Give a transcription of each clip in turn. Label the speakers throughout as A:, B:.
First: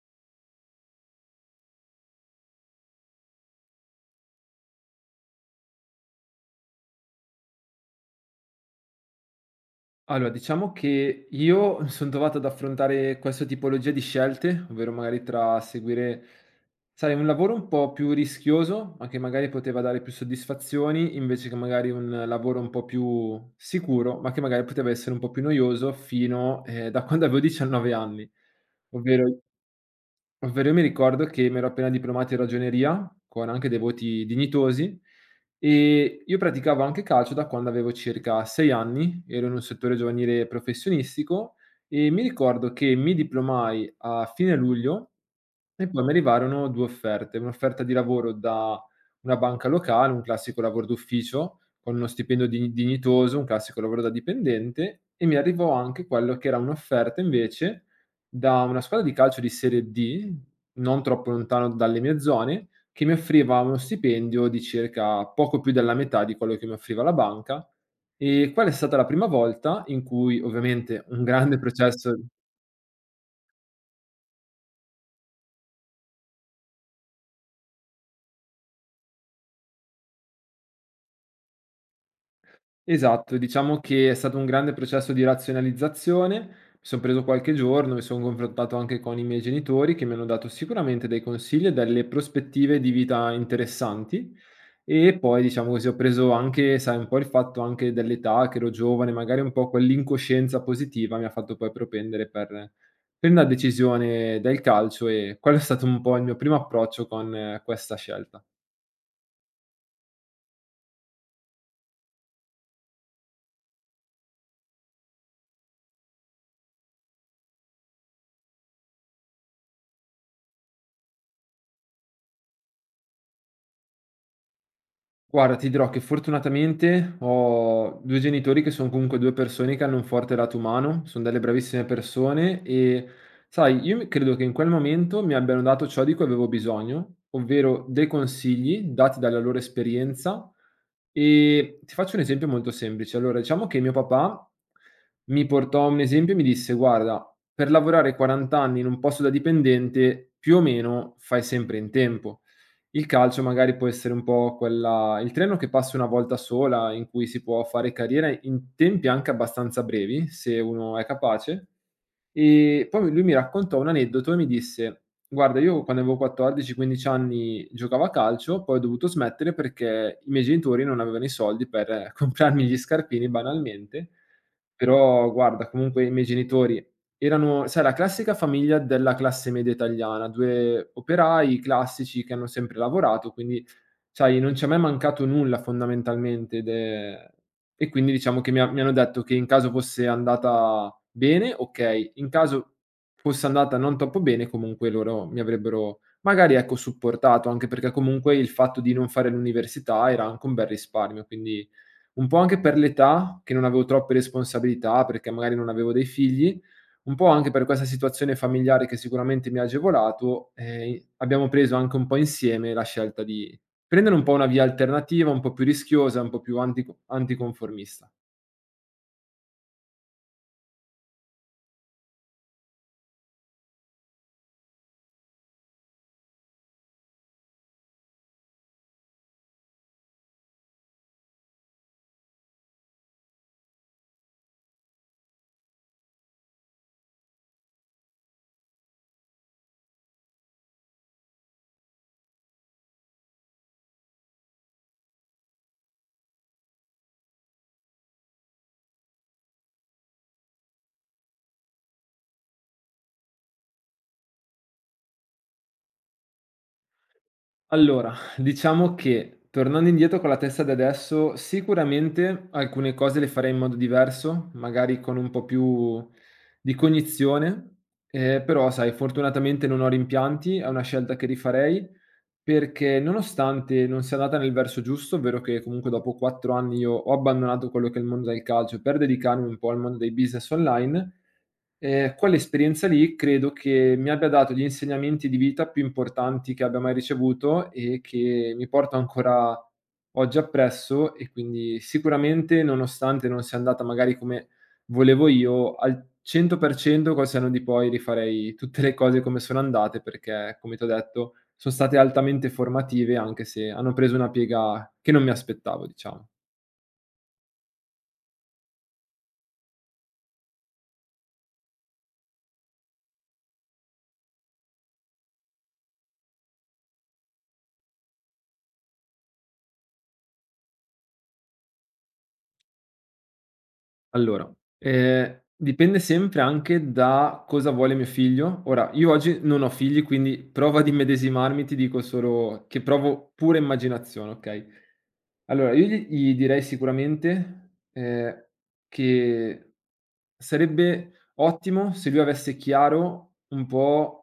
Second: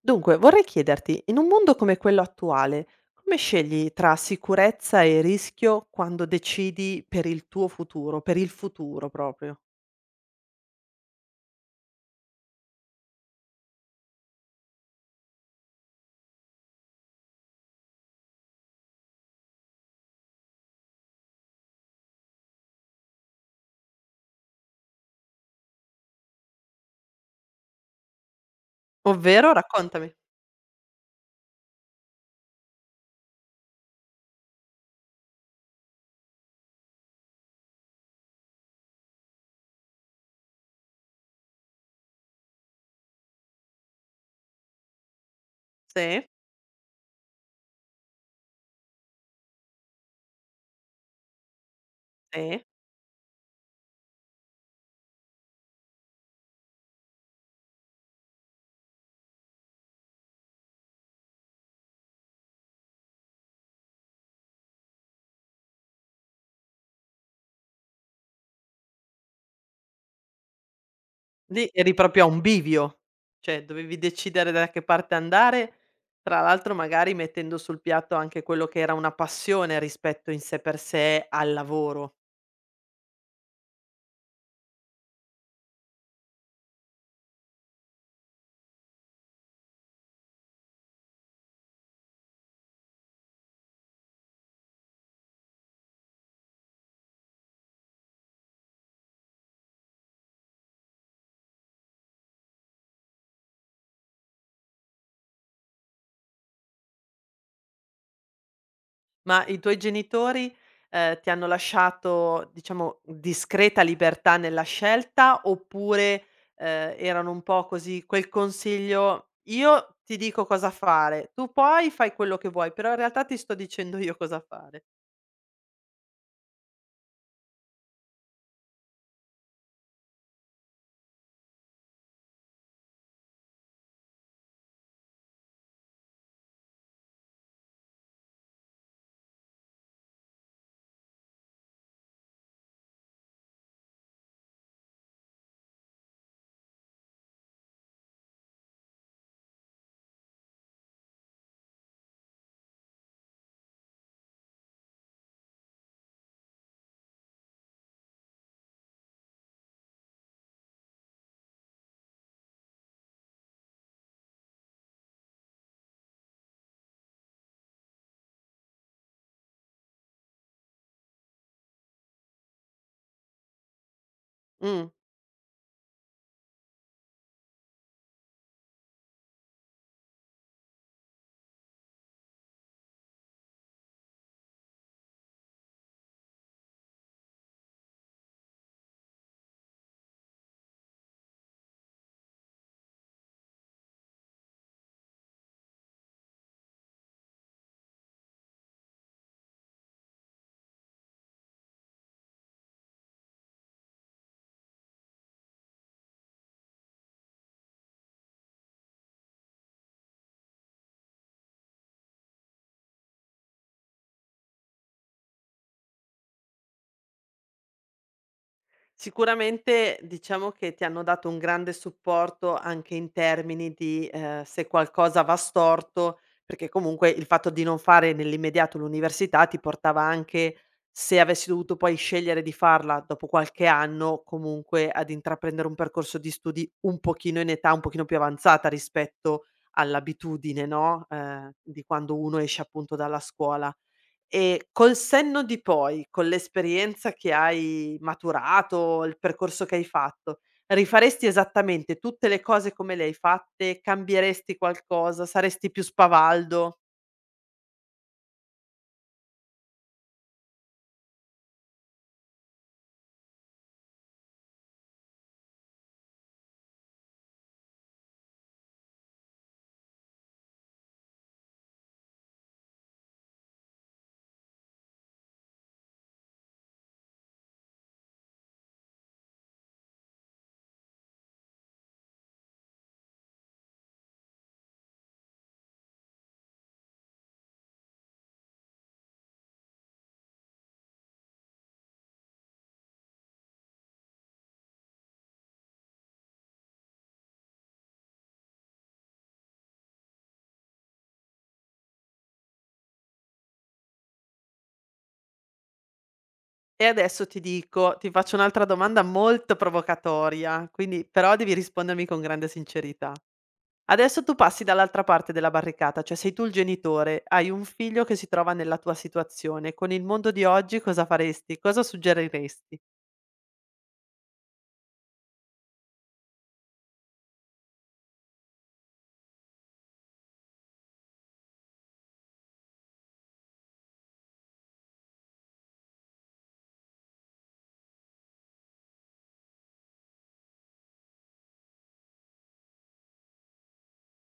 A: Dunque, vorrei chiederti, in un mondo come quello attuale, come scegli tra sicurezza e rischio quando decidi per il tuo futuro, per il futuro proprio?
B: Allora, diciamo che io mi son trovato ad affrontare questa tipologia di scelte, ovvero magari tra seguire, sai, un lavoro un po' più rischioso, ma che magari poteva dare più soddisfazioni, invece che magari un lavoro un po' più sicuro, ma che magari poteva essere un po' più noioso fino da quando avevo 19 anni. Ovvero
A: Ovvero raccontami.
B: ovvero io mi ricordo che mi ero appena diplomato in ragioneria, con anche dei voti dignitosi. Io praticavo anche calcio da quando avevo circa 6 anni, ero in un settore giovanile professionistico e mi ricordo che mi diplomai a fine luglio e poi mi
A: Sì,
B: arrivarono 2 offerte, un'offerta di lavoro da una banca locale, un classico lavoro d'ufficio, con uno stipendio
A: sì.
B: di dignitoso, un classico lavoro da dipendente, e mi arrivò anche quello che era un'offerta invece da una squadra di calcio di serie D, non troppo lontano dalle mie zone, che mi offriva uno stipendio di circa poco più della metà di quello che mi offriva la banca. E quella è stata la prima volta in cui, ovviamente, un grande
A: Lì eri
B: processo.
A: proprio a un bivio, cioè dovevi decidere da che parte andare, tra l'altro magari mettendo sul piatto anche quello che era una passione rispetto in sé per sé al lavoro.
B: Esatto, diciamo che è stato un grande processo di razionalizzazione. Mi son preso qualche giorno, mi son confrontato anche con i miei genitori che mi hanno dato sicuramente dei consigli e delle prospettive di vita interessanti. E poi diciamo così, ho preso anche, sai, un po' il fatto anche dell'età, che ero giovane, magari un po' quell'incoscienza positiva mi ha fatto poi propendere per una decisione del calcio e quello è stato un po' il mio primo approccio con questa scelta.
A: Ma i tuoi genitori, ti hanno lasciato, diciamo, discreta libertà nella scelta oppure, erano un po' così quel consiglio: "Io ti dico cosa fare, tu poi fai quello che vuoi, però in realtà ti sto dicendo io cosa fare."
B: Guarda, ti dirò che fortunatamente ho 2 genitori che son comunque 2 persone che hanno un forte lato umano, son delle bravissime persone e, sai, io mi credo che in quel momento mi abbiano dato ciò di cui avevo bisogno, ovvero dei consigli dati dalla loro esperienza. E ti faccio un esempio molto semplice. Allora, diciamo che mio papà mi portò un esempio e mi disse: "Guarda, per lavorare 40 anni in un posto da dipendente, più o meno fai sempre in tempo". Il calcio magari può essere un po' quella il treno che passa una volta sola, in cui si può fare carriera in tempi anche abbastanza brevi, se uno è capace. E poi lui mi raccontò un aneddoto e mi disse: "Guarda, io quando avevo 14, 15 anni giocavo a calcio, poi ho dovuto smettere perché i miei genitori non avevano i soldi per comprarmi gli scarpini banalmente,
A: Mh.
B: però guarda comunque i miei genitori erano sai la classica famiglia della classe media italiana, 2 operai classici che hanno sempre lavorato, quindi sai non ci è mai mancato nulla fondamentalmente ed è e quindi diciamo che mi hanno detto che in caso fosse andata bene, okay, in caso fosse andata non troppo bene comunque loro mi avrebbero magari ecco supportato, anche perché comunque il fatto di non fare l'università era anche un bel risparmio, quindi un po' anche per l'età, che non avevo troppe responsabilità, perché magari non avevo dei figli, un po' anche per questa situazione familiare che sicuramente mi ha agevolato, abbiamo preso anche un po' insieme la scelta di prendere un po' una via alternativa, un po' più rischiosa, un po' più anticonformista.
A: Sicuramente diciamo che ti hanno dato un grande supporto anche in termini di, se qualcosa va storto, perché comunque il fatto di non fare nell'immediato l'università ti portava anche, se avessi dovuto poi scegliere di farla dopo qualche anno, comunque ad intraprendere un percorso di studi un pochino in età un pochino più avanzata rispetto all'abitudine, no, di quando uno esce appunto dalla scuola. E col senno di poi, con l'esperienza che hai maturato, il percorso che hai fatto, rifaresti esattamente tutte le cose come le hai fatte? Cambieresti qualcosa? Saresti più spavaldo?
B: Allora, diciamo che tornando indietro con la testa di adesso, sicuramente alcune cose le farei in modo diverso, magari con un po' più di cognizione, però sai, fortunatamente non ho rimpianti, è una scelta che rifarei perché nonostante non sia andata nel verso giusto, ovvero che comunque dopo 4 anni io ho abbandonato quello che è il mondo del calcio per dedicarmi un po' al mondo dei business online. Quell'esperienza lì credo che mi abbia dato gli insegnamenti di vita più importanti che abbia mai ricevuto e che mi porto ancora oggi appresso e quindi sicuramente, nonostante non sia andata magari come volevo io, al 100% col senno di poi rifarei tutte le cose come sono andate perché, come t'ho detto, son state altamente formative anche se hanno preso una piega che non mi aspettavo, diciamo.
A: E adesso ti faccio un'altra domanda molto provocatoria, quindi però devi rispondermi con grande sincerità. Adesso tu passi dall'altra parte della barricata, cioè sei tu il genitore, hai un figlio che si trova nella tua situazione. Con il mondo di oggi cosa faresti? Cosa suggeriresti?
B: Allora, dipende sempre anche da cosa vuole mio figlio. Ora, io oggi non ho figli, quindi provo ad immedesimarmi, ti dico solo che provo pura immaginazione, okay? Allora, io gli direi sicuramente, che sarebbe ottimo se lui avesse chiaro un po'.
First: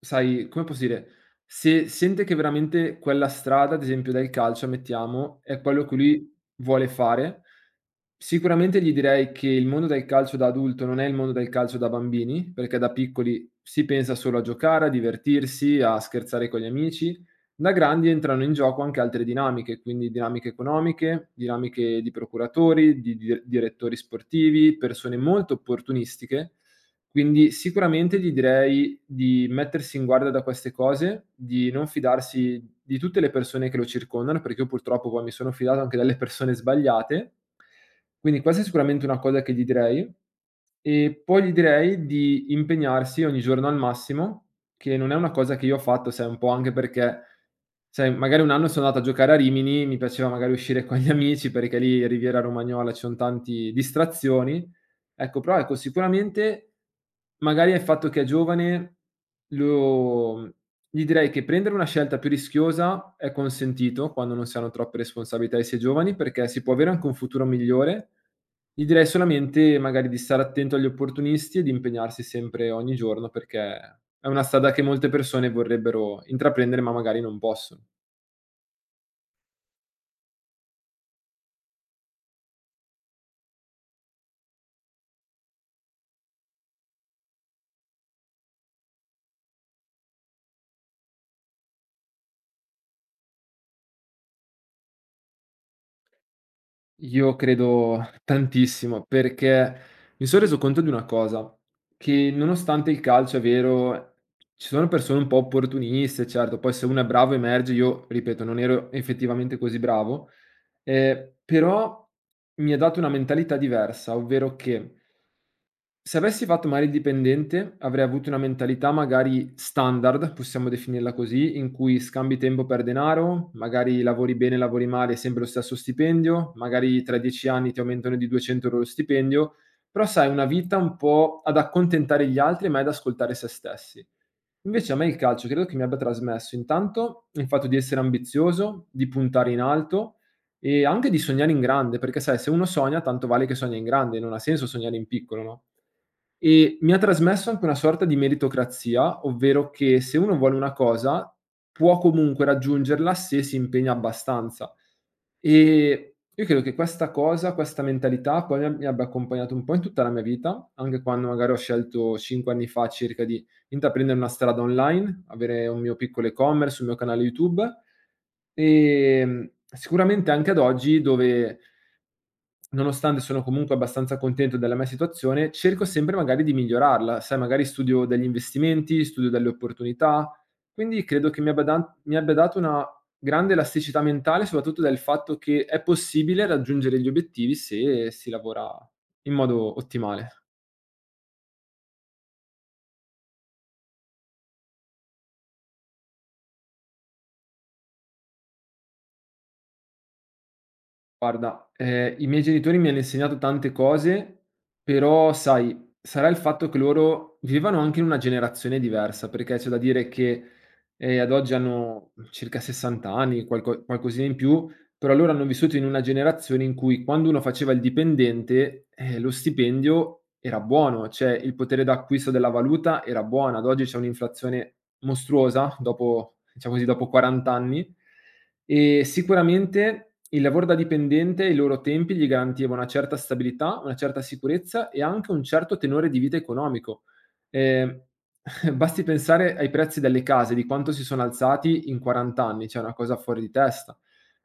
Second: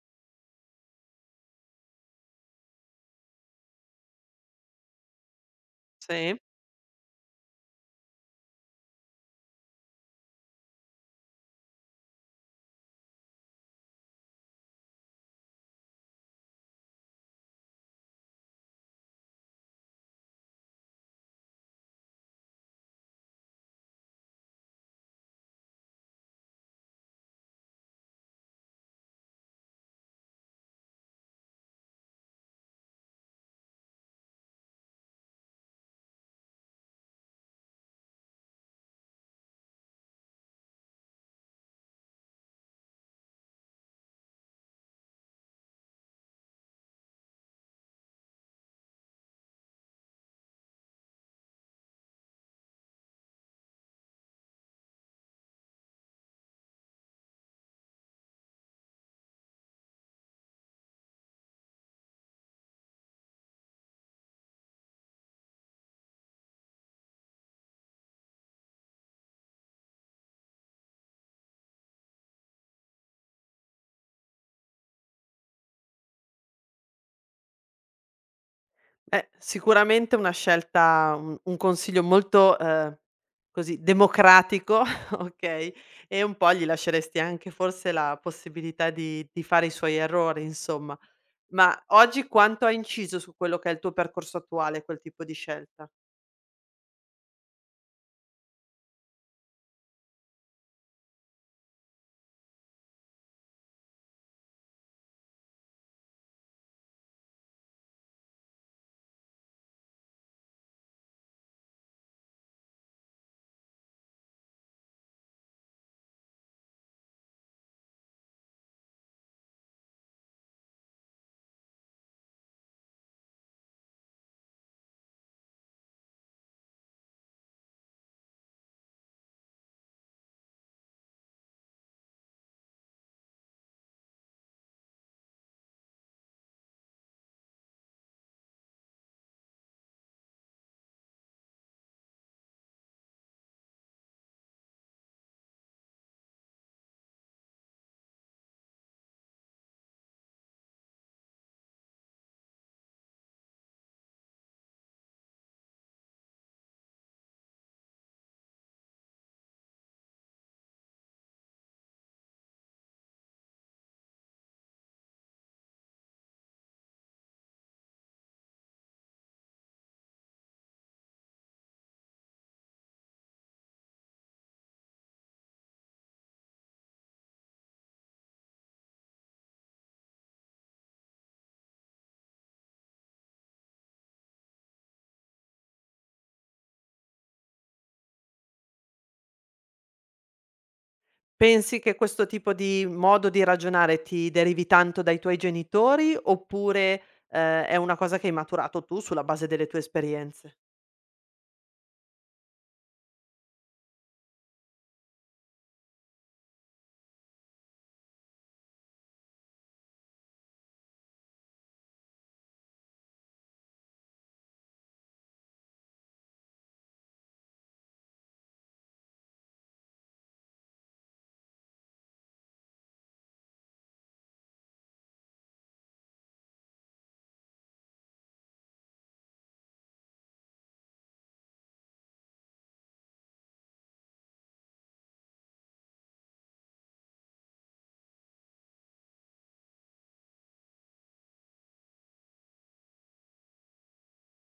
B: Sai, come posso dire, se sente che veramente quella strada, ad esempio del calcio, mettiamo, è quello che lui
A: Sì.
B: vuole fare, sicuramente gli direi che il mondo del calcio da adulto non è il mondo del calcio da bambini, perché da piccoli si pensa solo a giocare, a divertirsi, a scherzare con gli amici. Da grandi entrano in gioco anche altre dinamiche, quindi dinamiche economiche, dinamiche di procuratori, direttori sportivi, persone molto opportunistiche, quindi sicuramente gli direi di mettersi in guardia da queste cose, di non fidarsi di tutte le persone che lo circondano, perché io purtroppo poi mi sono fidato anche dalle persone sbagliate. Quindi questa è sicuramente una cosa che gli direi. E poi gli direi di impegnarsi ogni giorno al massimo, che non è una cosa che io ho fatto, sai, un po' anche perché, sai, magari un anno sono andato a giocare a Rimini, mi piaceva magari uscire con gli amici perché lì Riviera Romagnola ci sono tante distrazioni. Ecco, però ecco, sicuramente, magari è il fatto che è giovane, lo gli direi che prendere una scelta più rischiosa è consentito quando non si hanno troppe responsabilità e si è giovani, perché si può avere anche un futuro migliore. Gli direi solamente magari di stare attento agli opportunisti e di impegnarsi sempre ogni giorno, perché è una strada che molte persone vorrebbero intraprendere, ma magari non possono.
A: Sicuramente una scelta un consiglio molto, così democratico, okay, e un po' gli lasceresti anche forse la possibilità di fare i suoi errori, insomma. Ma oggi quanto ha inciso su quello che è il tuo percorso attuale quel tipo di scelta?
B: Io credo tantissimo, perché mi son reso conto di una cosa, che nonostante il calcio, è vero, ci sono persone un po' opportuniste, certo, poi se uno è bravo emerge, io ripeto, non ero effettivamente così bravo, però mi ha dato una mentalità diversa, ovvero che se avessi fatto magari il dipendente, avrei avuto una mentalità magari standard, possiamo definirla così, in cui scambi tempo per denaro, magari lavori bene, lavori male, è sempre lo stesso stipendio, magari tra 10 anni ti aumentano di 200 euro lo stipendio, però sai, una vita un po' ad accontentare gli altri, ma ad ascoltare se stessi. Invece a me il calcio credo che mi abbia trasmesso intanto il fatto di essere ambizioso, di puntare in alto e anche di sognare in grande, perché sai se uno sogna tanto vale che sogna in grande, non ha senso sognare in piccolo, no, e mi ha trasmesso anche una sorta di meritocrazia, ovvero che se uno vuole una cosa può comunque raggiungerla se si impegna abbastanza. Io credo che questa cosa, questa mentalità poi mi abbia accompagnato un po' in tutta la mia vita, anche quando magari ho scelto 5 anni fa circa di intraprendere una strada online, avere un mio piccolo e-commerce, un mio canale YouTube e sicuramente anche ad oggi dove nonostante sono comunque abbastanza contento della mia situazione, cerco sempre magari di migliorarla, sai, magari studio degli investimenti, studio delle opportunità, quindi credo che mi abbia, mi abbia dato una grande elasticità mentale, soprattutto del fatto che è possibile raggiungere gli obiettivi se si lavora in modo ottimale.
A: Pensi che questo tipo di modo di ragionare ti derivi tanto dai tuoi genitori, oppure, è una cosa che hai maturato tu sulla base delle tue esperienze?
B: Guarda, i miei genitori mi hanno insegnato tante cose, però sai, sarà il fatto che loro vivevano anche in una generazione diversa, perché c'è da dire che, ad oggi hanno circa 60 anni, qualcosina in più, però loro hanno vissuto in una generazione in cui quando uno faceva il dipendente, lo stipendio era buono, cioè il potere d'acquisto della valuta era buona. Ad oggi c'è un'inflazione mostruosa dopo diciamo così, dopo 40 anni e sicuramente il lavoro da dipendente e i loro tempi gli garantiva una certa stabilità, una certa sicurezza e anche un certo tenore di vita economico. Ehm, Basti pensare ai prezzi delle case, di quanto si sono alzati in 40 anni, cioè è una cosa fuori di testa.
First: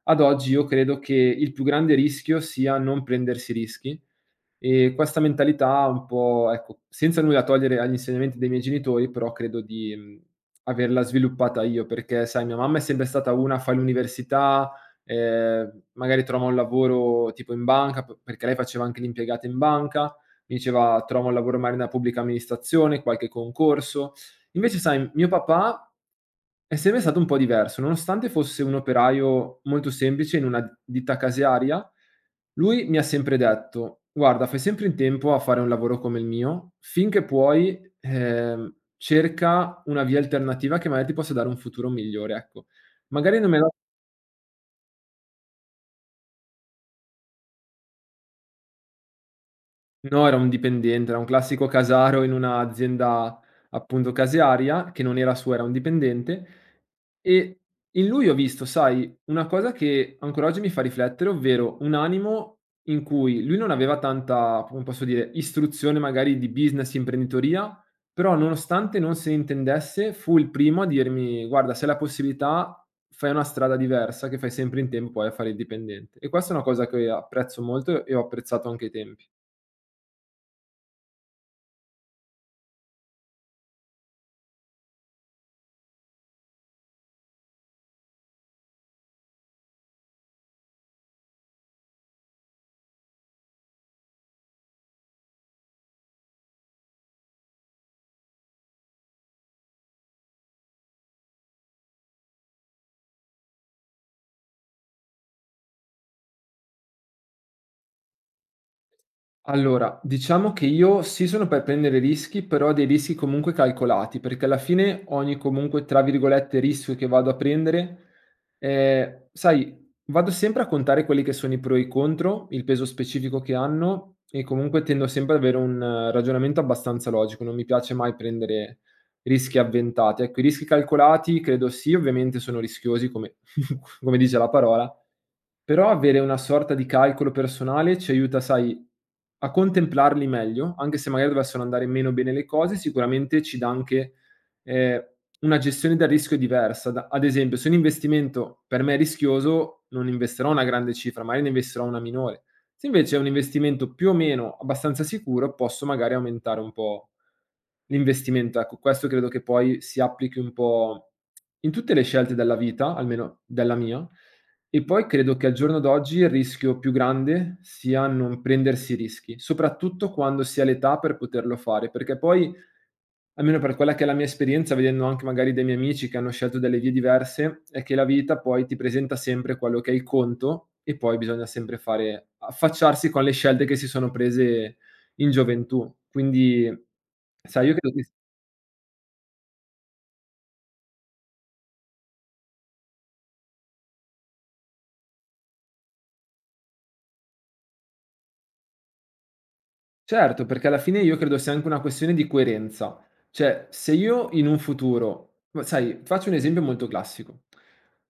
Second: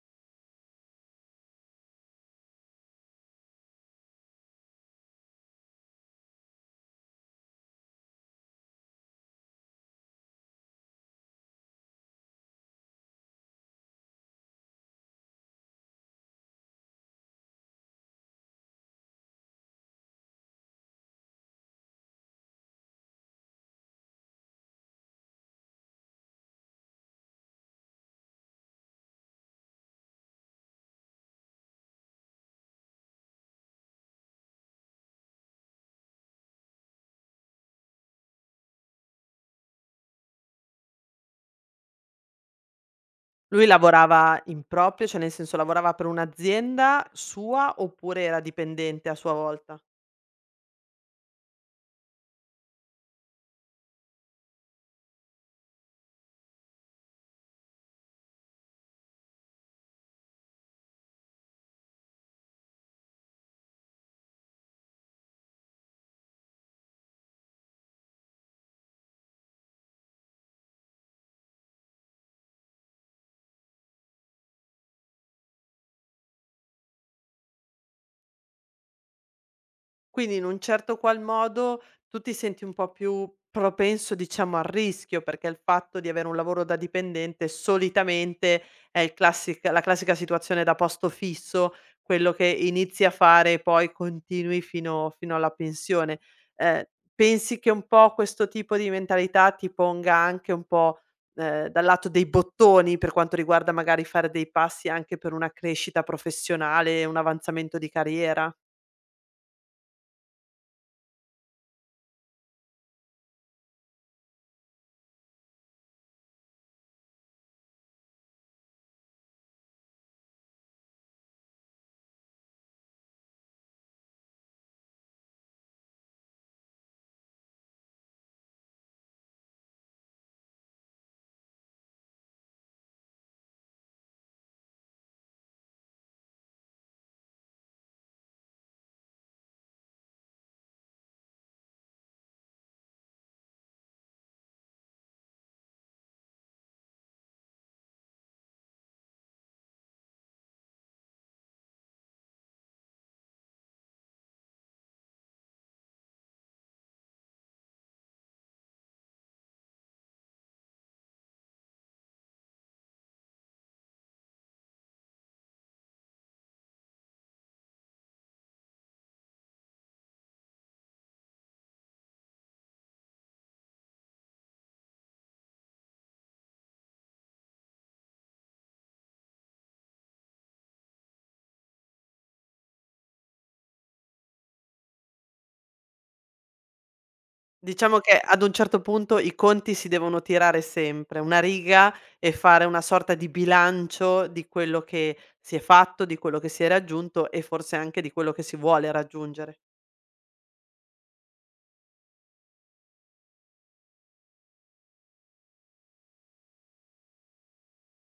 B: Ad oggi io credo che il più grande rischio sia non prendersi rischi. Questa mentalità un po' ecco, senza nulla togliere agli insegnamenti dei miei genitori, però credo di, averla sviluppata io, perché sai mia mamma è sempre stata una: "Fai l'università, magari trova un lavoro tipo in banca", p perché lei faceva anche l'impiegata in banca, mi diceva: "Trova un lavoro magari nella pubblica amministrazione, qualche concorso". Invece sai, mio papà è sempre stato un po' diverso, nonostante fosse un operaio molto semplice in una ditta casearia, lui mi ha sempre detto: "Guarda, fai sempre in tempo a fare un lavoro come il mio, finché puoi, cerca una via alternativa che magari ti possa dare un futuro migliore", ecco. Magari non me
A: Lui
B: l'ha.
A: lavorava in proprio, cioè nel senso lavorava per un'azienda sua oppure era dipendente a sua volta?
B: No, era un dipendente, era un classico casaro in un'azienda appunto casearia, che non era sua, era un dipendente. E in lui ho visto, sai, una cosa che ancora oggi mi fa riflettere, ovvero un animo in cui lui non aveva tanta, come posso dire, istruzione magari di business, imprenditoria, però nonostante non se ne intendesse, fu il primo a dirmi: "Guarda, se hai la possibilità, fai una strada diversa che fai sempre in tempo poi a fare il dipendente". E questa è una cosa che apprezzo molto e ho apprezzato anche ai tempi.
A: Quindi in un certo qual modo tu ti senti un po' più propenso, diciamo, al rischio, perché il fatto di avere un lavoro da dipendente solitamente è il classic la classica situazione da posto fisso, quello che inizi a fare e poi continui fino alla pensione. Ehm, pensi che un po' questo tipo di mentalità ti ponga anche un po', dal lato dei bottoni, per quanto riguarda magari fare dei passi anche per una crescita professionale, un avanzamento di carriera?
B: Allora, diciamo che io sì sono per prendere rischi, però dei rischi comunque calcolati, perché alla fine ogni comunque, tra virgolette, rischio che vado a prendere, sai, vado sempre a contare quelli che sono i pro e i contro, il peso specifico che hanno e comunque tendo sempre ad avere un ragionamento abbastanza logico, non mi piace mai prendere rischi avventati. Ecco, i rischi calcolati credo sì, ovviamente sono rischiosi come, come dice la parola, però avere una sorta di calcolo personale ci aiuta, sai, a contemplarli meglio, anche se magari dovessero andare meno bene le cose, sicuramente ci dà anche, ehm, una gestione del rischio diversa. Da ad esempio, se un investimento per me è rischioso, non investirò una grande cifra, magari ne investirò una minore. Se invece è un investimento più o meno abbastanza sicuro, posso magari aumentare un po' l'investimento. Ecco, questo credo che poi si applichi un po' in tutte le scelte della vita, almeno della mia, e poi credo che al giorno d'oggi il rischio più grande sia non prendersi rischi, soprattutto quando si ha l'età per poterlo fare, perché poi, almeno per quella che è la mia esperienza, vedendo anche magari dei miei amici che hanno scelto delle vie diverse, è che la vita poi ti presenta sempre quello che è il conto e poi bisogna sempre fare affacciarsi con le scelte che si sono prese in gioventù. Quindi sai, io credo
A: Diciamo
B: che.
A: che ad un certo punto i conti si devono tirare sempre, una riga e fare una sorta di bilancio di quello che si è fatto, di quello che si è raggiunto e forse anche di quello che si vuole raggiungere.
B: Certo, perché alla fine io credo sia anche una questione di coerenza. Cioè, se io in un futuro, ma sai, faccio un esempio molto classico.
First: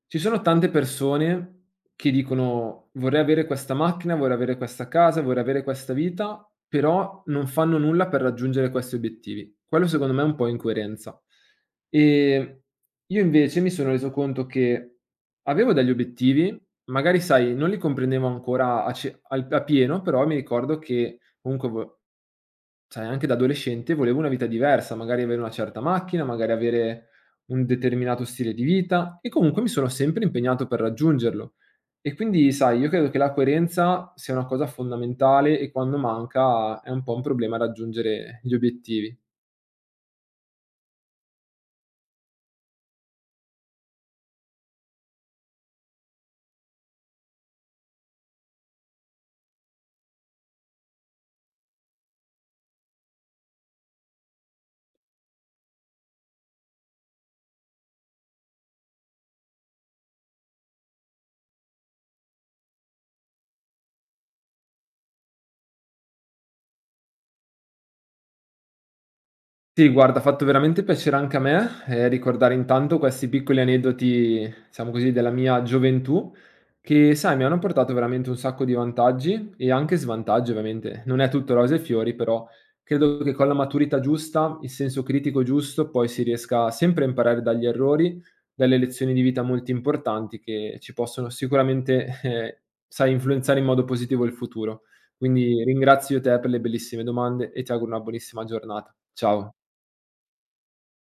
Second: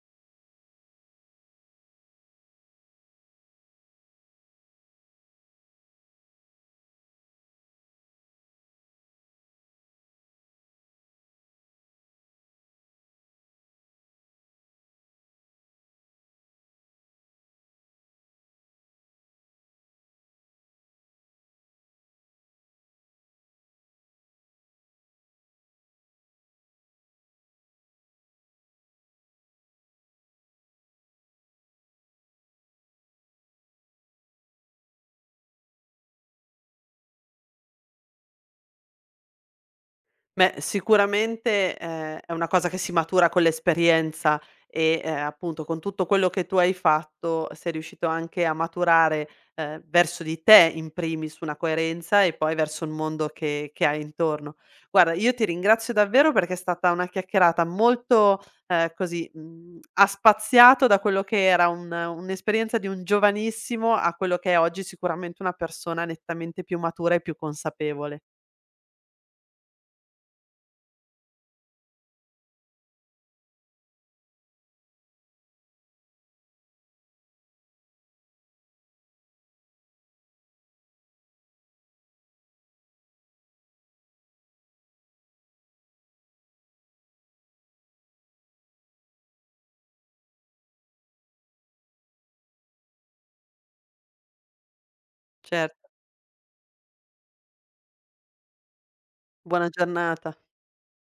B: Ci sono tante persone che dicono vorrei avere questa macchina, vorrei avere questa casa, vorrei avere questa vita, però non fanno nulla per raggiungere questi obiettivi. Quello secondo me è un po' incoerenza. E io invece mi sono reso conto che avevo degli obiettivi, magari sai, non li comprendevo ancora a, a pieno, però mi ricordo che. Comunque vo Sai, anche da adolescente volevo una vita diversa, magari avere una certa macchina, magari avere un determinato stile di vita e comunque mi sono sempre impegnato per raggiungerlo. E quindi sai, io credo che la coerenza sia una cosa fondamentale e quando manca è un po' un problema raggiungere gli obiettivi.
A: Beh, sicuramente, è una cosa che si matura con l'esperienza e, appunto con tutto quello che tu hai fatto sei riuscito anche a maturare, verso di te in primis una coerenza e poi verso il mondo che hai intorno. Guarda, io ti ringrazio davvero perché è stata una chiacchierata molto, così, mhmm, ha spaziato da quello che era un'esperienza di un giovanissimo a quello che è oggi sicuramente una persona nettamente più matura e più consapevole.
B: Sì, guarda, ha fatto veramente piacere anche a me, ricordare intanto questi piccoli aneddoti, diciamo così, della mia gioventù, che sai mi hanno portato veramente un sacco di vantaggi e anche svantaggi ovviamente. Non è tutto rose e fiori, però credo che con la maturità giusta, il senso critico giusto, poi si riesca sempre a imparare dagli errori, dalle lezioni di vita molto importanti che ci possono sicuramente, sai, influenzare in modo positivo il futuro. Quindi
A: Certo,
B: ringrazio te per le bellissime domande e ti auguro una buonissima giornata. Ciao.
A: buona giornata.